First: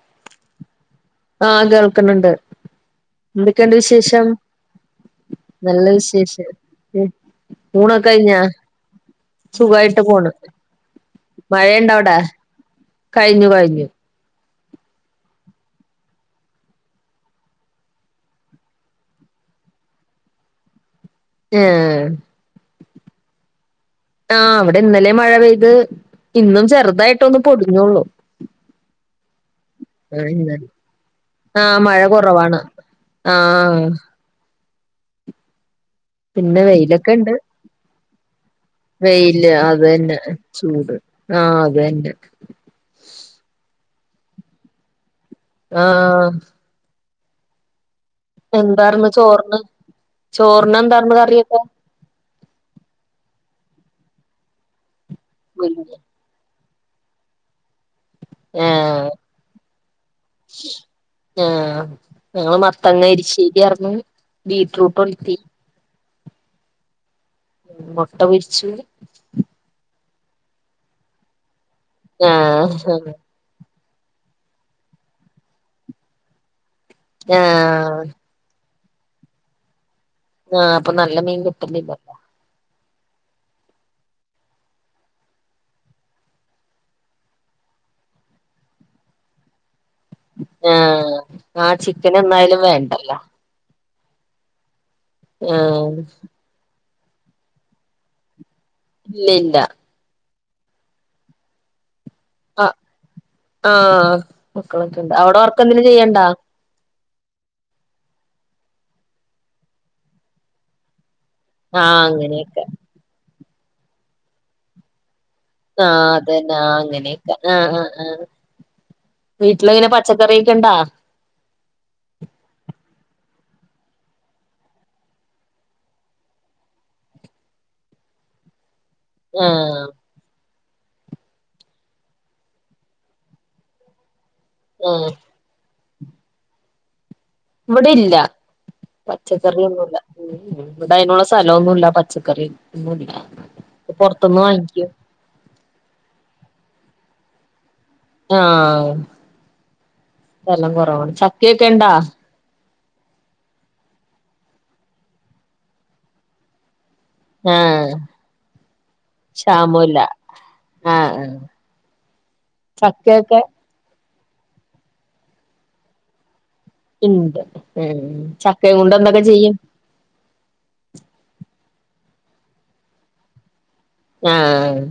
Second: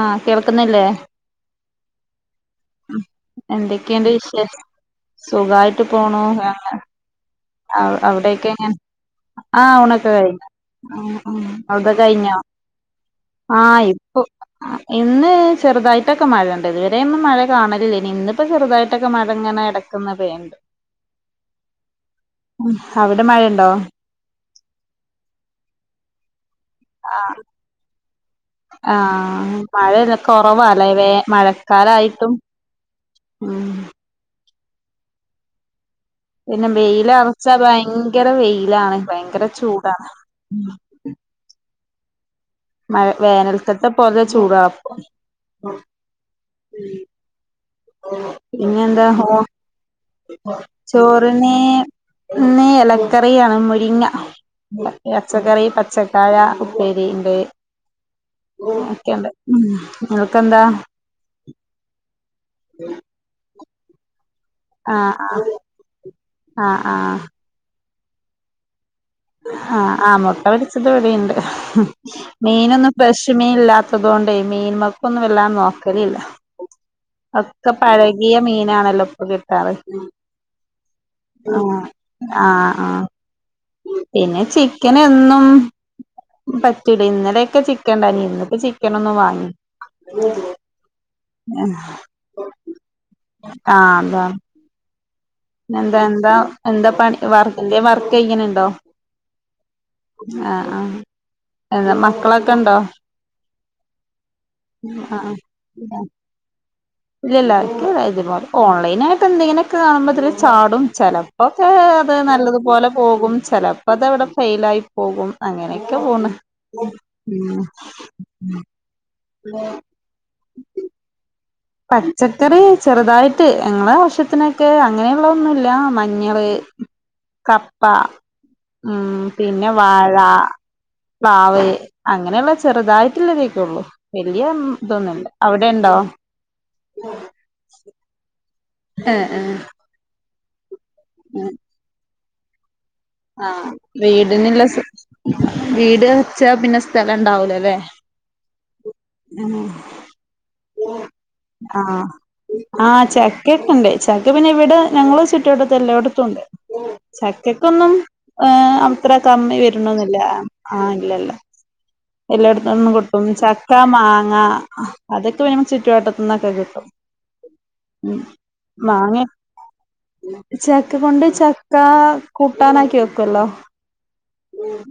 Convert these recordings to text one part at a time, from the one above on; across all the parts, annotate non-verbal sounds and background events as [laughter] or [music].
ആഹ് കേൾക്കുന്നില്ലേ ക്ക്‌ണ് ണ്ട്. ഹ്മ്മ്, എന്തൊക്കെയ്ണ്ട് വിശേ നല്ല സുഖായിട്ട് പോണു. വിശേഷം ഉം ഏഹ് ഊണൊക്കെ കഴിഞ്ഞാ അവ്ടൊക്കെങ്ങനെ? ആഹ് സുഖായിട്ട് ഊണൊക്കെ പോണ് കഴിഞ്ഞ്. ഹ്മ്മ് മ് മഴയുണ്ടോ അവിട്ത്തൊക്കെ അവിടെ കഴിഞ്ഞോ കഴിഞ്ഞു ആഹ് കഴിഞ്ഞു ഇപ്പൊ. ഇന്ന് ചെറുതായിട്ടൊക്കെ മഴണ്ട്. ഇതുവരെ ഒന്നും മഴ കാണലില്ലേനി, ഇന്ന്പ്പം ചെറുതായിട്ടൊക്കെ മഴ ഇങ്ങനെ എടക്കൊന്ന് പെയ്യിണ്ട്. ഏഹ് ഉം, അവിടെ മഴണ്ടോ ആഹ് ഇവിടെ ഇന്നലേം മഴ പെയ്ത്, ഇന്നും ചെറുതായിട്ടൊന്ന് പൊടിഞ്ഞൊള്ളു. ആഹ്, മഴല്ല കുറവാലെ വേ ആഹ് മഴ മഴക്കാലായിട്ടും കുറവാണ് ഉം ആഹ്. പിന്നെ വെയിലൊക്കെ ഇണ്ട്. വെയിലറച്ചാ ഭയങ്കര വെയിലാണ് ഭയങ്കര വെയില് ചൂടാണ് അതന്നെ ചൂട് ആഹ് അതെ. മഴ വേനൽക്കത്തെ പോലെ ചൂടാ പ്പോ ആഹ് പിന്നെ എന്താ എന്താർന്ന് ഊ, ചോറിന് ചോറിന് എന്താർന്ന് ചോറിന് കറിയൊക്കെ ഇന്ന് എലക്കറിയാണ് മുരിങ്ങ. പച്ചക്കറി, മുരിങ്ങ പച്ചക്കായ ഉപ്പേരി ഇണ്ട്. ഏഹ് അങ്ങനെക്കെയ്ണ്ട് ഹ്മ്മ് അവ്ടെക്കെന്താ ആഹ് ഞങ്ങള് മത്തങ്ങ എടശ്ശേരിയാർന്ന്, ബീറ്റ്റൂട്ട് ആഹ് ഒൽത്തി. ആഹ് ആഹ് ആഹ് മുട്ട പൊരിച്ചു ആഹ് ആ മുട്ട പൊരിച്ചത് ഇവിടെണ്ട് ആഹ് മീനൊന്നും ആഹ് ഫ്രഷ് മീൻല്ലാ അതോണ്ടേ മീൻമക്കൊന്നും വല്ലാണ്ട് നോക്കലില്ല ഒക്കെ പഴകിയ മീനാണല്ലോ ഇപ്പ കിട്ടാറ് ആഹ ഇപ്പൊ നല്ല മീൻ കിട്ടുന്നില്ലല്ലോ ആ പിന്നെ ചിക്കൻ എന്നും പറ്റൂല ഇന്നലൊക്കെ ചിക്കൻ ണ്ടേനി ഇന്നിപ്പോ ചിക്കനൊന്നും വാങ്ങീല ആഹ് ആ ചിക്കൻ എന്നായാലും വേണ്ടല്ലോ ആ ആഹ് ആഹ് ആഹ് എന്താ എന്താ എന്താ പണി വർ എന്തേലും വർക്കെയ്യിനിണ്ടോ ഇല്ല ഇല്ല ആഹ് ആ എന്താ മക്ക ആ ആഹ മക്കളൊക്കെണ്ട് അവിടെ വർക്കെന്തേലും ചെയ്യണ്ടാ ഇല്ല ഇല്ല ഇതുപോലെ ഓൺലൈനായിട്ട് എന്തെങ്കനെയൊക്കെ കാണുമ്പോ ചാടും ചെലപ്പം ക്കെ ആഹ് അത് അങ്ങനെയൊക്കെ നല്ലതുപോലെ പോകും ചിലപ്പോ അത് അവിടെ ഫൈൽ ആയി പോകും അങ്ങനെയൊക്കെ ആഹ പോണ് അതന്നെ അങ്ങനെയൊക്കെ ഉം ആഹ ആഹ് ആഹ വീട്ടില് എങ്ങനെ പച്ചക്കറിയൊക്കെ ണ്ടാ പച്ചക്കറി ചെറുതായിട്ട് ഞങ്ങളെ ആവശ്യത്തിനൊക്കെ അങ്ങനെയുള്ള ഒന്നുല്ല മഞ്ഞള് കപ്പ ഉം പിന്നെ ആഹ് വാഴ പ്ലാവ് അങ്ങനെയുള്ള ചെറുതായിട്ടുള്ളതൊക്കെ ഒള്ളു വല്യ ഉം ആഹ് ഇതൊന്നുല്ല അവിടെ ഇണ്ടോ ഇവിടെല്ല പച്ചക്കറിയൊന്നുല്ല ഇവിടയ്നുള്ള സ്ഥലൊന്നുലാ പച്ചക്കറി ഒന്നുല്ല ആഹ പൊറത്തുന്ന് വീടിനുള്ള വാങ്ങിക്കും വീട് വച്ച പിന്നെ സ്ഥലം ഉണ്ടാവൂലല്ലേ ആഹസ്ഥലം കുറവാണ് ചക്കയൊക്കെ ഇണ്ടാ ആഹ് ആഹ് ചക്ക ഒക്കുണ്ട് ചക്ക് പിന്നെ ഇവിടെ ഞങ്ങള് ചുറ്റട്ടത്തെല്ല എല്ലേട്ത്തുംണ്ട് ആഹ് ചക്കക്കൊന്നും ഏർ അത്ര കമ്മി ക്ഷാമൂല്ല വരണെന്നില്ല ആഹ ആഹ് ഇല്ലല്ല. ആഹ് എല്ലേട്ത്ത്ന്നും കിട്ടും ചക്കയൊക്കെ ചക്ക മാങ്ങ അതൊക്കെ വേണേ ചുറ്റുവട്ടത്ത്ന്നൊക്കെ കിട്ടും ഇണ്ട് ഉം ഉ ചക്കയും കൊണ്ട് എന്തൊക്കെ മാങ്ങ ചെയ്യും ചക്ക് കൊണ്ട് ചക്ക് ക്ക കൂട്ടാനാക്കി വെക്കല്ലോ ആഹ്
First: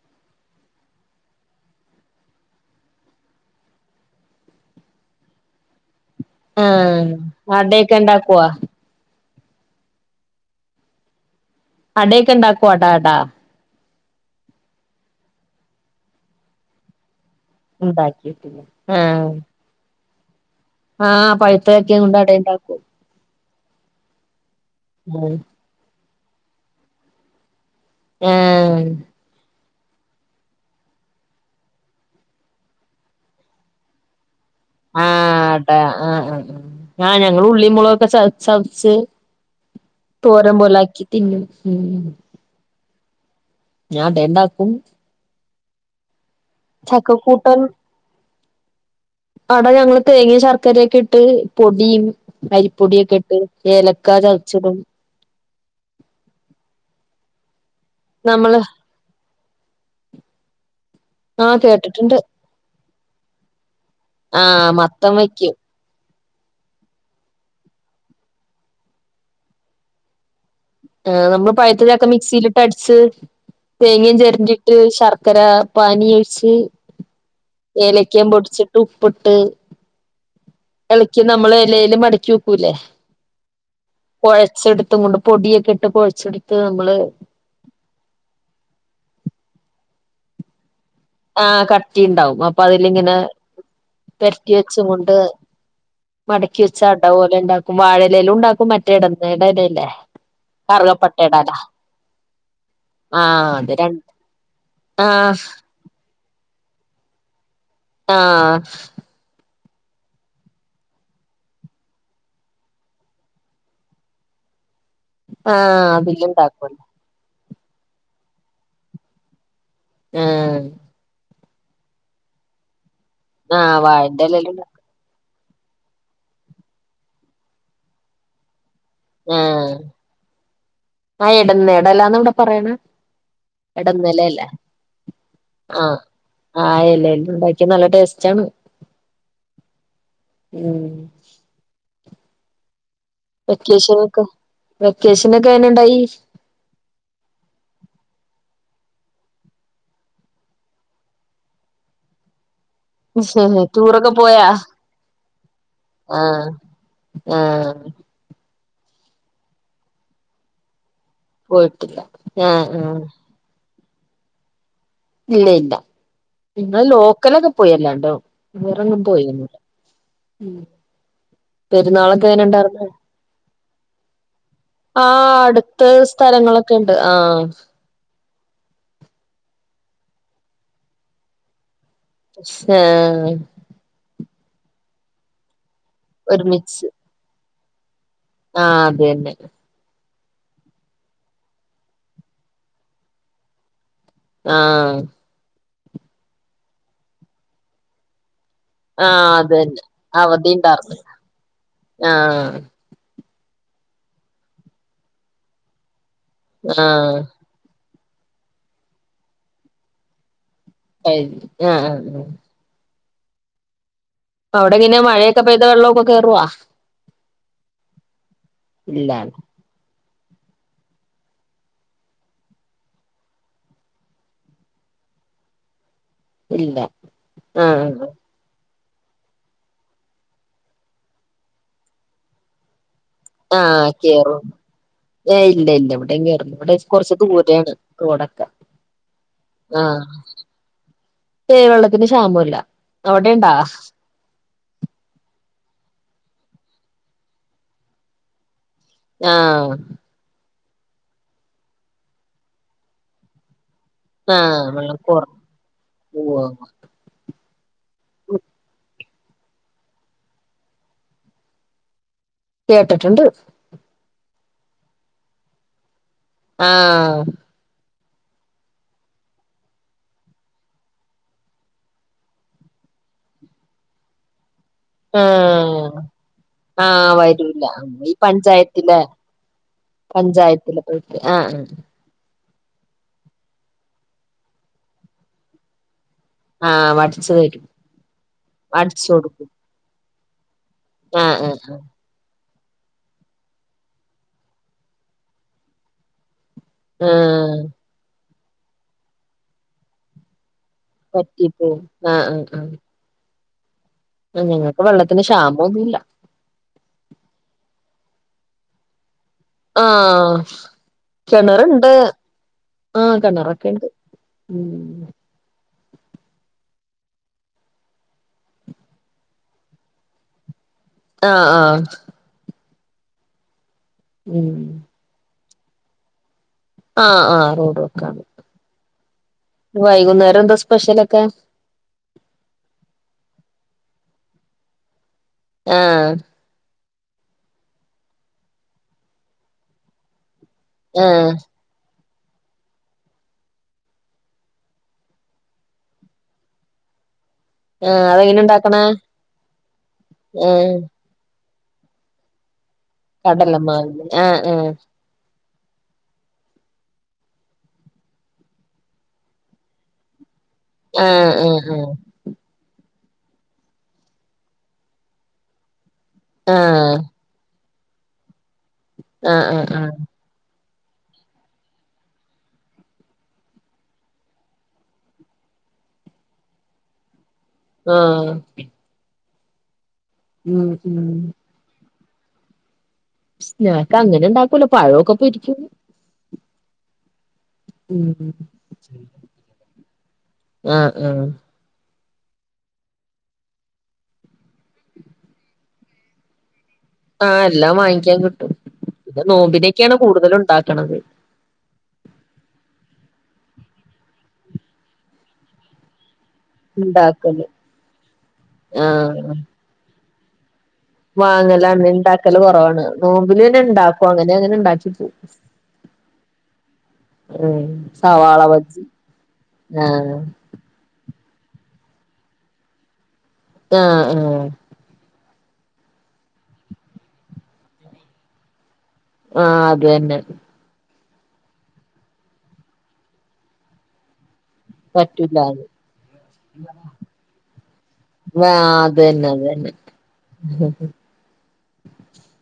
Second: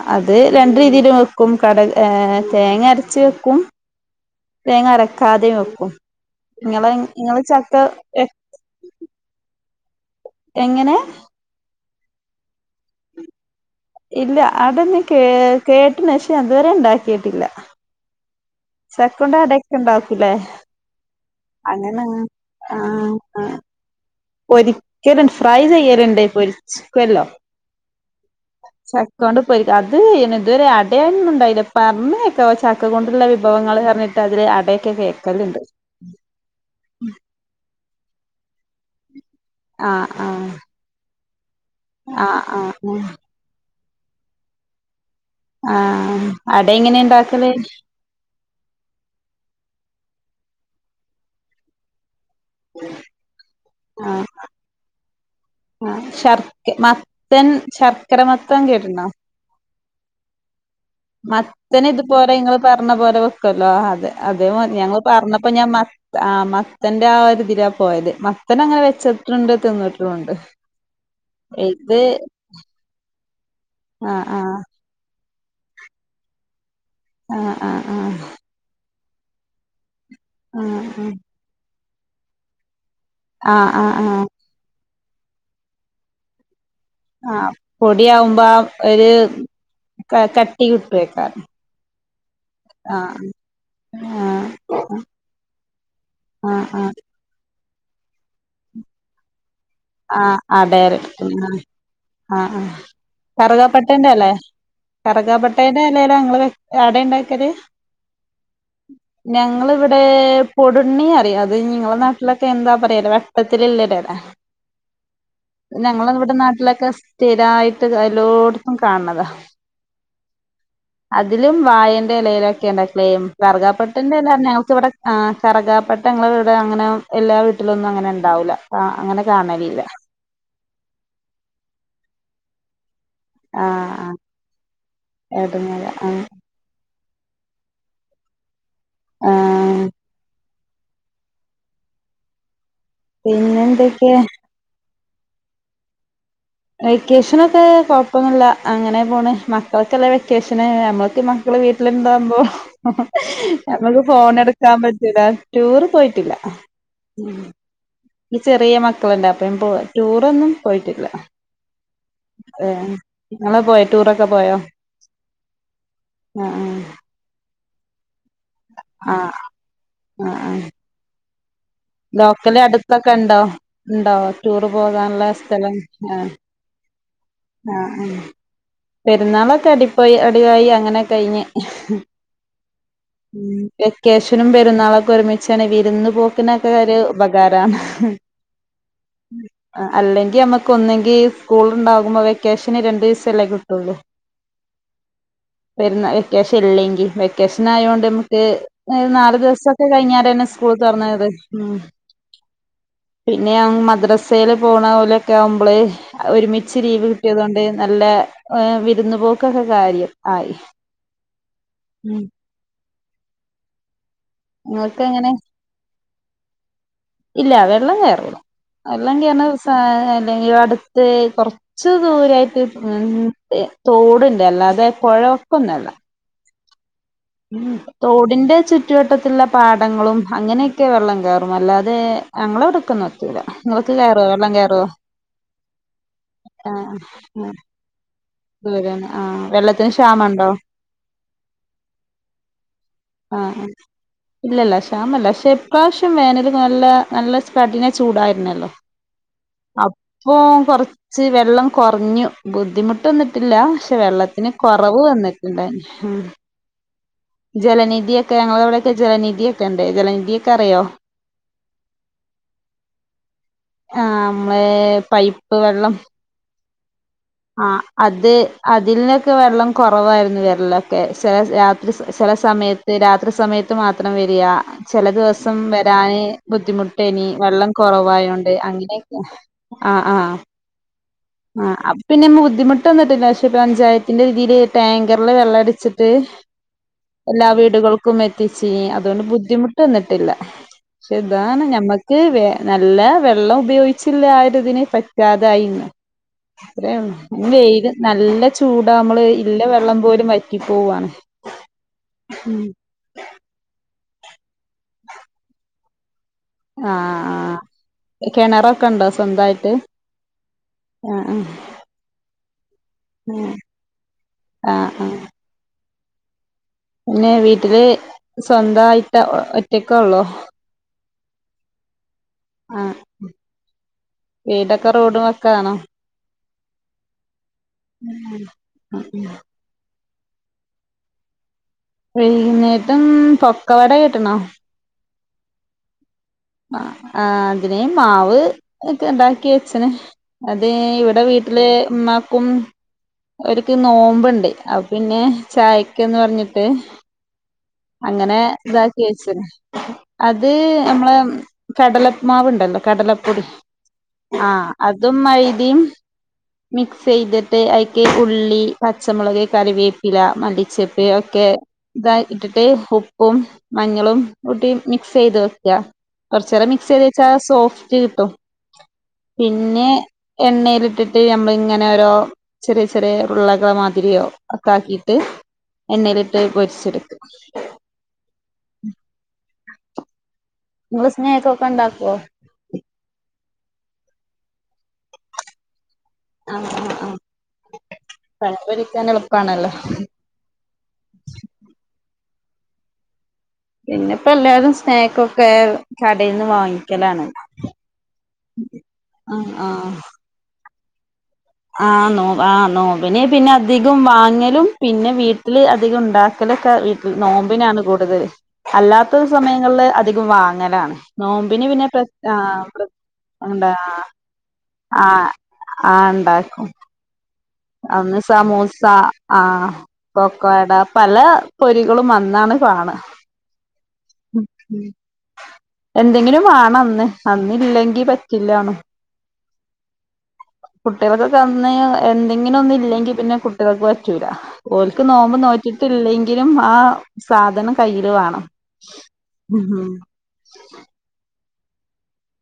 ആ അത് രണ്ട്‌ രീതിലും വെക്കും കട ഏ തേങ്ങ അരച്ച് വെക്കും. തേങ്ങ അരക്കാതെയ വെക്കും നിങ്ങളെ ആഹ് നിങ്ങള് ചക്ക അടയൊക്കെ ഇണ്ടാക്കുവോ എങ്ങനെ അടയൊക്കെ ഉണ്ടാക്കും അടാ അടാ ഇല്ല അടൊന്നും കേ കേട്ടനക്ഷേ അതുവരെ ഉണ്ടാക്കിട്ടില്ല. ഉണ്ടാക്കിട്ടില്ല ആഹ് ചക്കണ്ട് അടൊക്കെ ഉണ്ടാക്കൂല്ലേ ആഹ് പഴുത്തൊക്കെ കൊണ്ട അട ഇണ്ടാക്കും. പൊരിക്കലും ആഹ് ഫ്രൈചെയ്യരുണ്ട് പൊരിച്ക്കല്ലോ ആഹ അത് ഇതുവരെ അടയാനുണ്ടായില്ല പറഞ്ഞക്കെ ചക്ക കൊണ്ടുള്ള വിഭവങ്ങൾ പറഞ്ഞിട്ട് അതില്അട ആഹട്ടാ ആ് ആ ആ ആ ഞങ്ങളുള്ളി മുളകൊക്കെ ചതച്ചരച്ച് ആഹ ആഹ തോരൻ പോലാക്കി തിന്നും ആഹ ആഹ ആ ഞാൻടണ്ടാക്കും ആഹ അട എങ്ങനാണ്ടാക്കല് അട ഞങ്ങള് തേങ്ങയു ശർക്കരയൊക്കെ ഇട്ട് പൊടിയും അരിപ്പൊടിയൊക്കെട്ട് ഏലക്കാ ആഹ് ചതച്ചിടും. ത്തൻ ശർക്കര നമ്മള് മത്തൻ കേട്ടുന്നോ ആഹ് മത്തന് കേട്ടിട്ടുണ്ട് ഇതുപോലെ ഇങ്ങൾ പറഞ്ഞ പോലെ വെക്കൊല്ലോ അ അ അത ആഹ് ഞങ്ങൾ മത്തം പറഞ്ഞപ്പോ വെക്കും ഞാൻ മത്ത ആഹ് മത്തന്റെ ആരോതിലാ പോയത് മത്തൻ അങ്ങനെ വെച്ചിട്ടുണ്ട് തിന്നിട്ടുംണ്ട് ആ നമ്മൾ പഴുത്ത ചക്ക മിക്സിയിലിട്ട്അടിച്ചു തേങ്ങം ആഹ് ആഹ് ചിരണ്ടിട്ട് ശർ ചക്കര പാനീ ഒഴിച്ച് ആഹ് ആഹ് ഏലക്കൻ പൊടിച്ചിട്ട് ഉ പൊട്ട് ആഹ് ഇളക്കി നമ്മള് എലേല് മടിക്കി വെക്കൂലേ ആഹ ആഹ ആഹ അത കൊണ്ട് പൊടിയൊക്കെട്ട് കുഴച്ചെടു ആ പൊടിയകുമ്പോ ഒരു ക കട്ടികിട്ടും ആഹ കട്ടി ഉണ്ടാവും അപ്പൊ അതിലിങ്ങനെ ആഹ് ആഹ് പെരട്ടി വെച്ചും കൊണ്ട് മടക്കി ആഹ് വെച്ച ആഹ് അട പോലെ ഉണ്ടാക്കും വാഴലയിലും ഉണ്ടാക്കും മറ്റേ ഇടലേലും ല്ലേ ആഹ് അടയര കറുകപ്പട്ടേടെല ആഹ് ആഹ് ആ കറുകാപ്പട്ടേന്റെ ഇലെ ആഹ് കറുകാപ്പട്ടേന്റെ ല്ല അട ഉണ്ടാക്കല് ആഹ ങ്ങളിവിടെ പൊടുണ്ണി അറിയാം അത് നിങ്ങള നാട്ടിലൊക്കെ എന്താ പറയല്ലേ വെട്ടത്തിലിള്ള ഇല ആഹ് ഞങ്ങള്ടെ ഇവിടെ അതിലുണ്ടാക്കുവല്ലോ നാട്ടിലൊക്കെ സ്ഥിരായിട്ട് എല്ലോട്ത്തും കാണന്നാതാ ഉം അതിലും വായന്റെ ഇലയിലൊക്കെ ഉണ്ട ക്ലേം ആഹ് വാഴന്റെ കാർഗാപ്പെട്ടന്റെല എലേല് ഞങ്ങക്ക്‌ ഇവിടെ ആ കറകാപ്പെട്ട ഞങ്ങളെവിടെ അങ്ങനെ എല്ലാ വീട്ടിലൊന്നും അങ്ങനെ ഉണ്ടാവൂല്ല ആഹ ആ ഇടന്ന് ഇടല്ലാന്ന് ഇവിടെ പറയണ ആഹ് കടന്ന ആഹ് നിലല്ല എടങ്ങേറാ ആഹ ആഹ് ആ എലാണ് ണ്ടാക്കി നല്ല ടേസ്റ്റ് ആണ് ആഹ് ഉം പിന്നെന്തൊക്കെയാ വെക്കേഷൻ ഒക്കെ എങ്ങനെ ഇണ്ടായി വെക്കേഷനൊക്കെ കുഴപ്പന്നുല്ല അങ്ങനെ പോണ് മക്കൾക്കല്ലേ വെക്കേഷൻ നമ്മൾക്കൊക്കെ ടെ വീട്ടിലെന്താവുമ്പോ നമ്മുക്ക് ടൂറൊക്കെ ഫോൺ പോയാ എടുക്കാൻ പറ്റുല ടൂർ പോയിട്ടില്ല ആഹ എനിക്ക് ചെറിയ മക്കളല്ലേ അപ്പം ഇ ടൂറൊന്നും പോയിട്ടില്ല പോയിട്ടില്ല ആഹ് [unintelligible] ആഹ് ഇങ്ങള് പോയ ടൂറൊക്കെ പോയോ? ഇല്ല ഇല്ല ആഹ് നിങ്ങ ലോക്കലൊക്കെ പോയല്ലണ്ടോ വേറങ്ങും ആഹ് ആഹ് ലോക്കൽ അടുത്തൊക്കെ ഇണ്ടോ ഇണ്ടോ? ടൂറ് പോകാനുള്ള ആഹ് സ്ഥലം അടുത്ത് ആഹ് സ്ഥലങ്ങളൊക്കെ ഉണ്ട് ആഹ് ആഹ് പെരുന്നാളൊക്കെ അടിപയി അടിപയി അങ്ങനെ കഴിഞ്ഞ്. അഹ പ്പിനും പെരുന്നാളൊക്കെ ഒരുമിച്ചാണ് വിരുന്ന് പോക്കിനൊക്കെ ഒരു ഉപകാരാണ്. ആഹ അതെന്നെ അല്ലെങ്കി നമ്മുക്ക് ഒന്നെങ്കി സ്കൂളിണ്ടാകുമ്പോ വെക്കേഷന് രണ്ടു ദിവസം അല്ലേ കിട്ടൂള്ളു. ആഹ വരുന്ന വെക്കേഷൻ ഇല്ലെങ്കിൽ വെക്കേഷൻ ആയോണ്ട്ക്ക് ട്ട് ഒരു ആഹ് നാല് അത് തന്നെ ദിവസൊക്കെ കഴിഞ്ഞാരന്നെ അവധി സ്കൂൾ ഉണ്ടാർന്ന് തുറന്നത്. ഉം ആഹ്. പിന്നെ ഞാൻ മദ്രസയില് പോണലൊക്കെ ആവുമ്പോള് ഒരുമിച്ച് ലീവ് ആഹ് കിട്ടിയതൊണ്ട് നല്ല ഏഹ് വിരുന്നുപോക്കൊക്കെ കാര്യം ആയി. ആഹ് ആഹ് ആഹ് ഉം. അവിടെങ്ങനെ നിങ്ങൾക്ക് എങ്ങനെ മഴയൊക്കെ പെയ്ത വെള്ളൊക്കെ കേറുവ? ഇല്ല വെള്ളം കയറൂല ഇല്ല വെള്ളം കയറണ ദിവസ ത്തെങ്കിലും അടുത്ത് കുറച്ച് ദൂരമായിട്ട് തോട്‌ണ്ട് അല്ലാതെ കൊഴ പ്പൊന്നുല്ല. ഇല്ല. ഉം ആഹ് തോടിന്റെ ചു ചുറ്റുവട്ടത്തിലുള്ള പാടങ്ങളും അങ്ങനെയൊക്കെ വെള്ളം കയറും അല്ലാതെ ഞങ്ങളെ വിടുത്തെ ഇങ്ങക്ക് കേറോ വെള്ളം കേറും ഏ ഇല്ല ഇല്ല ഇവിടെങ്ങറു ഇവിടെ കൊറച്ച് ദൂരെയാണ് തോടൊക്കെ ദൂരന് ആഹ വെള്ളത്തിന് ക്ഷാമ ഇണ്ടോ ഏഹ് വെള്ളത്തിന് ക്ഷാമമില്ല അവിടെണ്ടാ ആഹ ഇല്ലല്ല ശ്യാമല്ല ഇപ്രാവശ്യം വേനൽ നല്ല നല്ല കഠിന ചൂടായിരുന്നല്ലോ. ആഹ്. അപ്പൊ കൊറച്ച് വെള്ളം കുറഞ്ഞു. ബുദ്ധിമുട്ടൊന്നുപ്പില്ല്യ. വെള്ളത്തിന് ആഹ് വെള്ളം കുറവ് കുറഞ്ഞു വന്നിട്ടുണ്ടായി പോവാ ജലനിധിയൊക്കെ ഞങ്ങളവിടെയൊക്കെ ജലനിധിയൊക്കെ ഉണ്ട് ജലനിധിയൊക്കെ അറിയോ? കേട്ടട്ടിണ്ട്. മ്മ പൈപ്പ് വെള്ളം ആഹ്. ആഹ് അത് അതിൽന്നൊക്കെ വെള്ളം കുറവായിരുന്നു വരലൊക്കെ ചെല രാത്രി സ് സ് സമയത്ത് രാത്രി സമയത്ത് മാത്രം വരിയാ ചില ദിവസം ആഹ് വരാന് ആഹ് ബുദ്ധിമുട്ടേനി വരൂല വെള്ളം ഈ കൊറവായോണ്ട് പഞ്ചായത്തിലെ അങ്ങനേക്കെ ആ ആ പഞ്ചായത്തിലെ പോയിട്ട് ആഹ് [unintelligible] ബുദ്ധിമുട്ട് വന്നിട്ടില്ല പക്ഷെ പഞ്ചായത്തിന്റെ ഇതിയില് ടാങ്കറില് വെള്ളടിച്ചി ല്ല് ആഹ് ആഹ് വടിച്ചു എല്ലാം തരും വീടുകൾക്കും എത്തിച്ചേ അടിച്ചു അതുകൊണ്ട് കൊടുക്കും ബുദ്ധിമുട്ട് വന്നിട്ടില്ല. പക്ഷെ ആഹ് ഇതാണ് ഞമ്മക്ക് വേ നല്ല വെള്ളം ഉപയോഗിച്ചില്ല. ആര് ഇതിനെ പറ്റാതായിന്ന്. ആഹ് അത്രേള്ളൂ ആഹ് വെയില് നല്ല ചൂടാ നമ്മള് ഇള്ള വെള്ളം പോലും വറ്റി ക്കി പോവാണ്. പറ്റിപ്പോവും ഉം ആ ഞങ്ങൾക്ക് വെള്ളത്തിന് ക്ഷാമൊന്നുംല്ല. ആഹ ആ കിണറൊക്കെ ഉണ്ടോ. സ്വന്തായിട്ട്. ആഹ് ആ കിണറുണ്ട് ആഹ് ഉ കിണറൊക്കെ ഉണ്ട് ആ ആ ഉം പിന്നെ വീട്ടില് സ്വന്തായിട്ട്, ഒറ്റക്കുള്ളോ. ആഹ ആഹ ആ വീടൊക്കെ റോഡും വക്കാണോ? ആ ആ റോഡ് വക്കാണ്. വൈകുന്നേരം എന്താ സ്പെഷ്യലക്കെ? കട കിട്ടണോ. ആ ആ അതിനേ മാവ് ഒക്കെ ഇണ്ടാക്കി വച്ച്ണ് അത് ഇവിടെ ആഹ് വീട്ടിലെ ഉമ്മാക്കും. അവരക്ക് നോമ്പുണ്ട്. അപ്പോ പിന്നെ ചായക്കന്ന് പറഞ്ഞിട്ട്. ആഹ് അങ്ങനെ അതെങ്ങനെ ഉണ്ടാക്കണേ ഇതാക്കി വച്ചു. അത് ആഹ് നമ്മളെ കടലമാവ് ഉണ്ടല്ലോ കടലപ്പൊടി കടലമാവ് ആഹ് ആ ആഹ് അതും മൈദ യും മിക്സ് ചെയ്തിട്ട് അതിക്ക് ഉള്ളി പച്ചമുളക് കറിവേപ്പില മല്ലിച്ചെപ്പ് ഒക്കെ ആഹ് ആഹ് ഇതാ ഇട്ടിട്ട് പോ ഉപ്പും മഞ്ഞളും കൂട്ടി മിക്സ് ചെയ്ത് വെക്കുക. കുറച്ച് ആഹ് നേരം മിക്സ് ചെയ്ത് ആഹ് വെച്ചാൽ സോഫ് റ്റും കിട്ടും ആഹ് ആഹ് പിന്നെ ആഹ് എണ്ണയിൽ ഇട്ടിട്ട് നമ്മള് ഇങ്ങനെ ഓരോ ചെറിയ ചെറിയ ഉരുള്ളകള് മാതിരിയോ ഒക്കെ ആക്കിട്ട് എണ്ണയിലിട്ട് പൊരിച്ചെടുത്തു. ആ നിങ്ങൾ സ്നേക്കൊക്കെ ഉണ്ടാക്കുകോ സ്നാക്ക് അങ്ങനെ ഇണ്ടാക്കൂല്ല, പഴൊക്കെ പൊരിക്കും. ആ ആ ആ ഉം പഴം പൊരിക്കാൻ എളുപ്പാണല്ലോ. ആ ആഹ്. പിന്നെപ്പോ എല്ലാരും സ്നക്കൊക്കെ കടയിൽന്ന് വാങ്ങി ആ എല്ലാം വാങ്ങിക്കാൻ കിട്ടും. പിന്നെ ആഹ് നോമ്പിനക്കെയാണ് കൂടുതല് ഉണ്ടാക്കണത്. ആ നോമ്പി നോമ്പിന് പിന്നെ അധികം വാങ്ങലും പിന്നെ വീട്ടില് അധികം ഉണ്ടാക്ക ലൊക്കെ വീട്ടിൽ ഉണ്ടാക്കല് നോമ്പിനാണ് കൂടുതൽ. അല്ലാത്ത ആഹ് സമയങ്ങളിൽ അധികം വാങ്ങല് ലാണ് നോമ്പിന് വാങ്ങലാണ് പിന്നെ പ്രത്യേ ആ ഉണ്ടാക്കല് കുറവാണ് നോമ്പില് തന്നെ എന്താ ഉണ്ടാക്കും അങ്ങനെ അങ്ങനെ ഉണ്ടാക്കി ആ പോവും ആ ഇണ്ടാക്കും. ഉം അന്ന് സവാള സമോസ ബജ്ജി ആ ആഹ് പൊക്കോട പല പൊരികളും അന്നാണ് കാണാ ആ ആ. എന്തെങ്കിലും ആണ് അന്ന് അന്നില്ലെങ്കി പറ്റില്ലാണ്. ആഹഅത് തന്നെ. കുട്ടികൾക്ക് തന്ന് എന്തെങ്കിലും ഒന്നും ഇല്ലെങ്കിൽ പിന്നെ കുട്ടികൾക്ക് പറ്റൂല. ഓൽക്ക് നോമ്പോ പറ്റൂലാന്ന് നോറ്റിട്ടില്ലെങ്കിലും. ആ സാധനം കയ്യില് വേണം. അതന്നെ ഉം അതന്നെ.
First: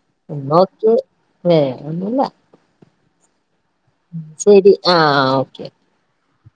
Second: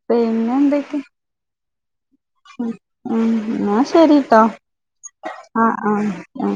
പിന്നെ എന്തക്കയ വേറൊന്നുല്ല എന്ന ശരിട്ടോ. ശരി ആഹ് ഓക്കെ ആ ആ. ആ.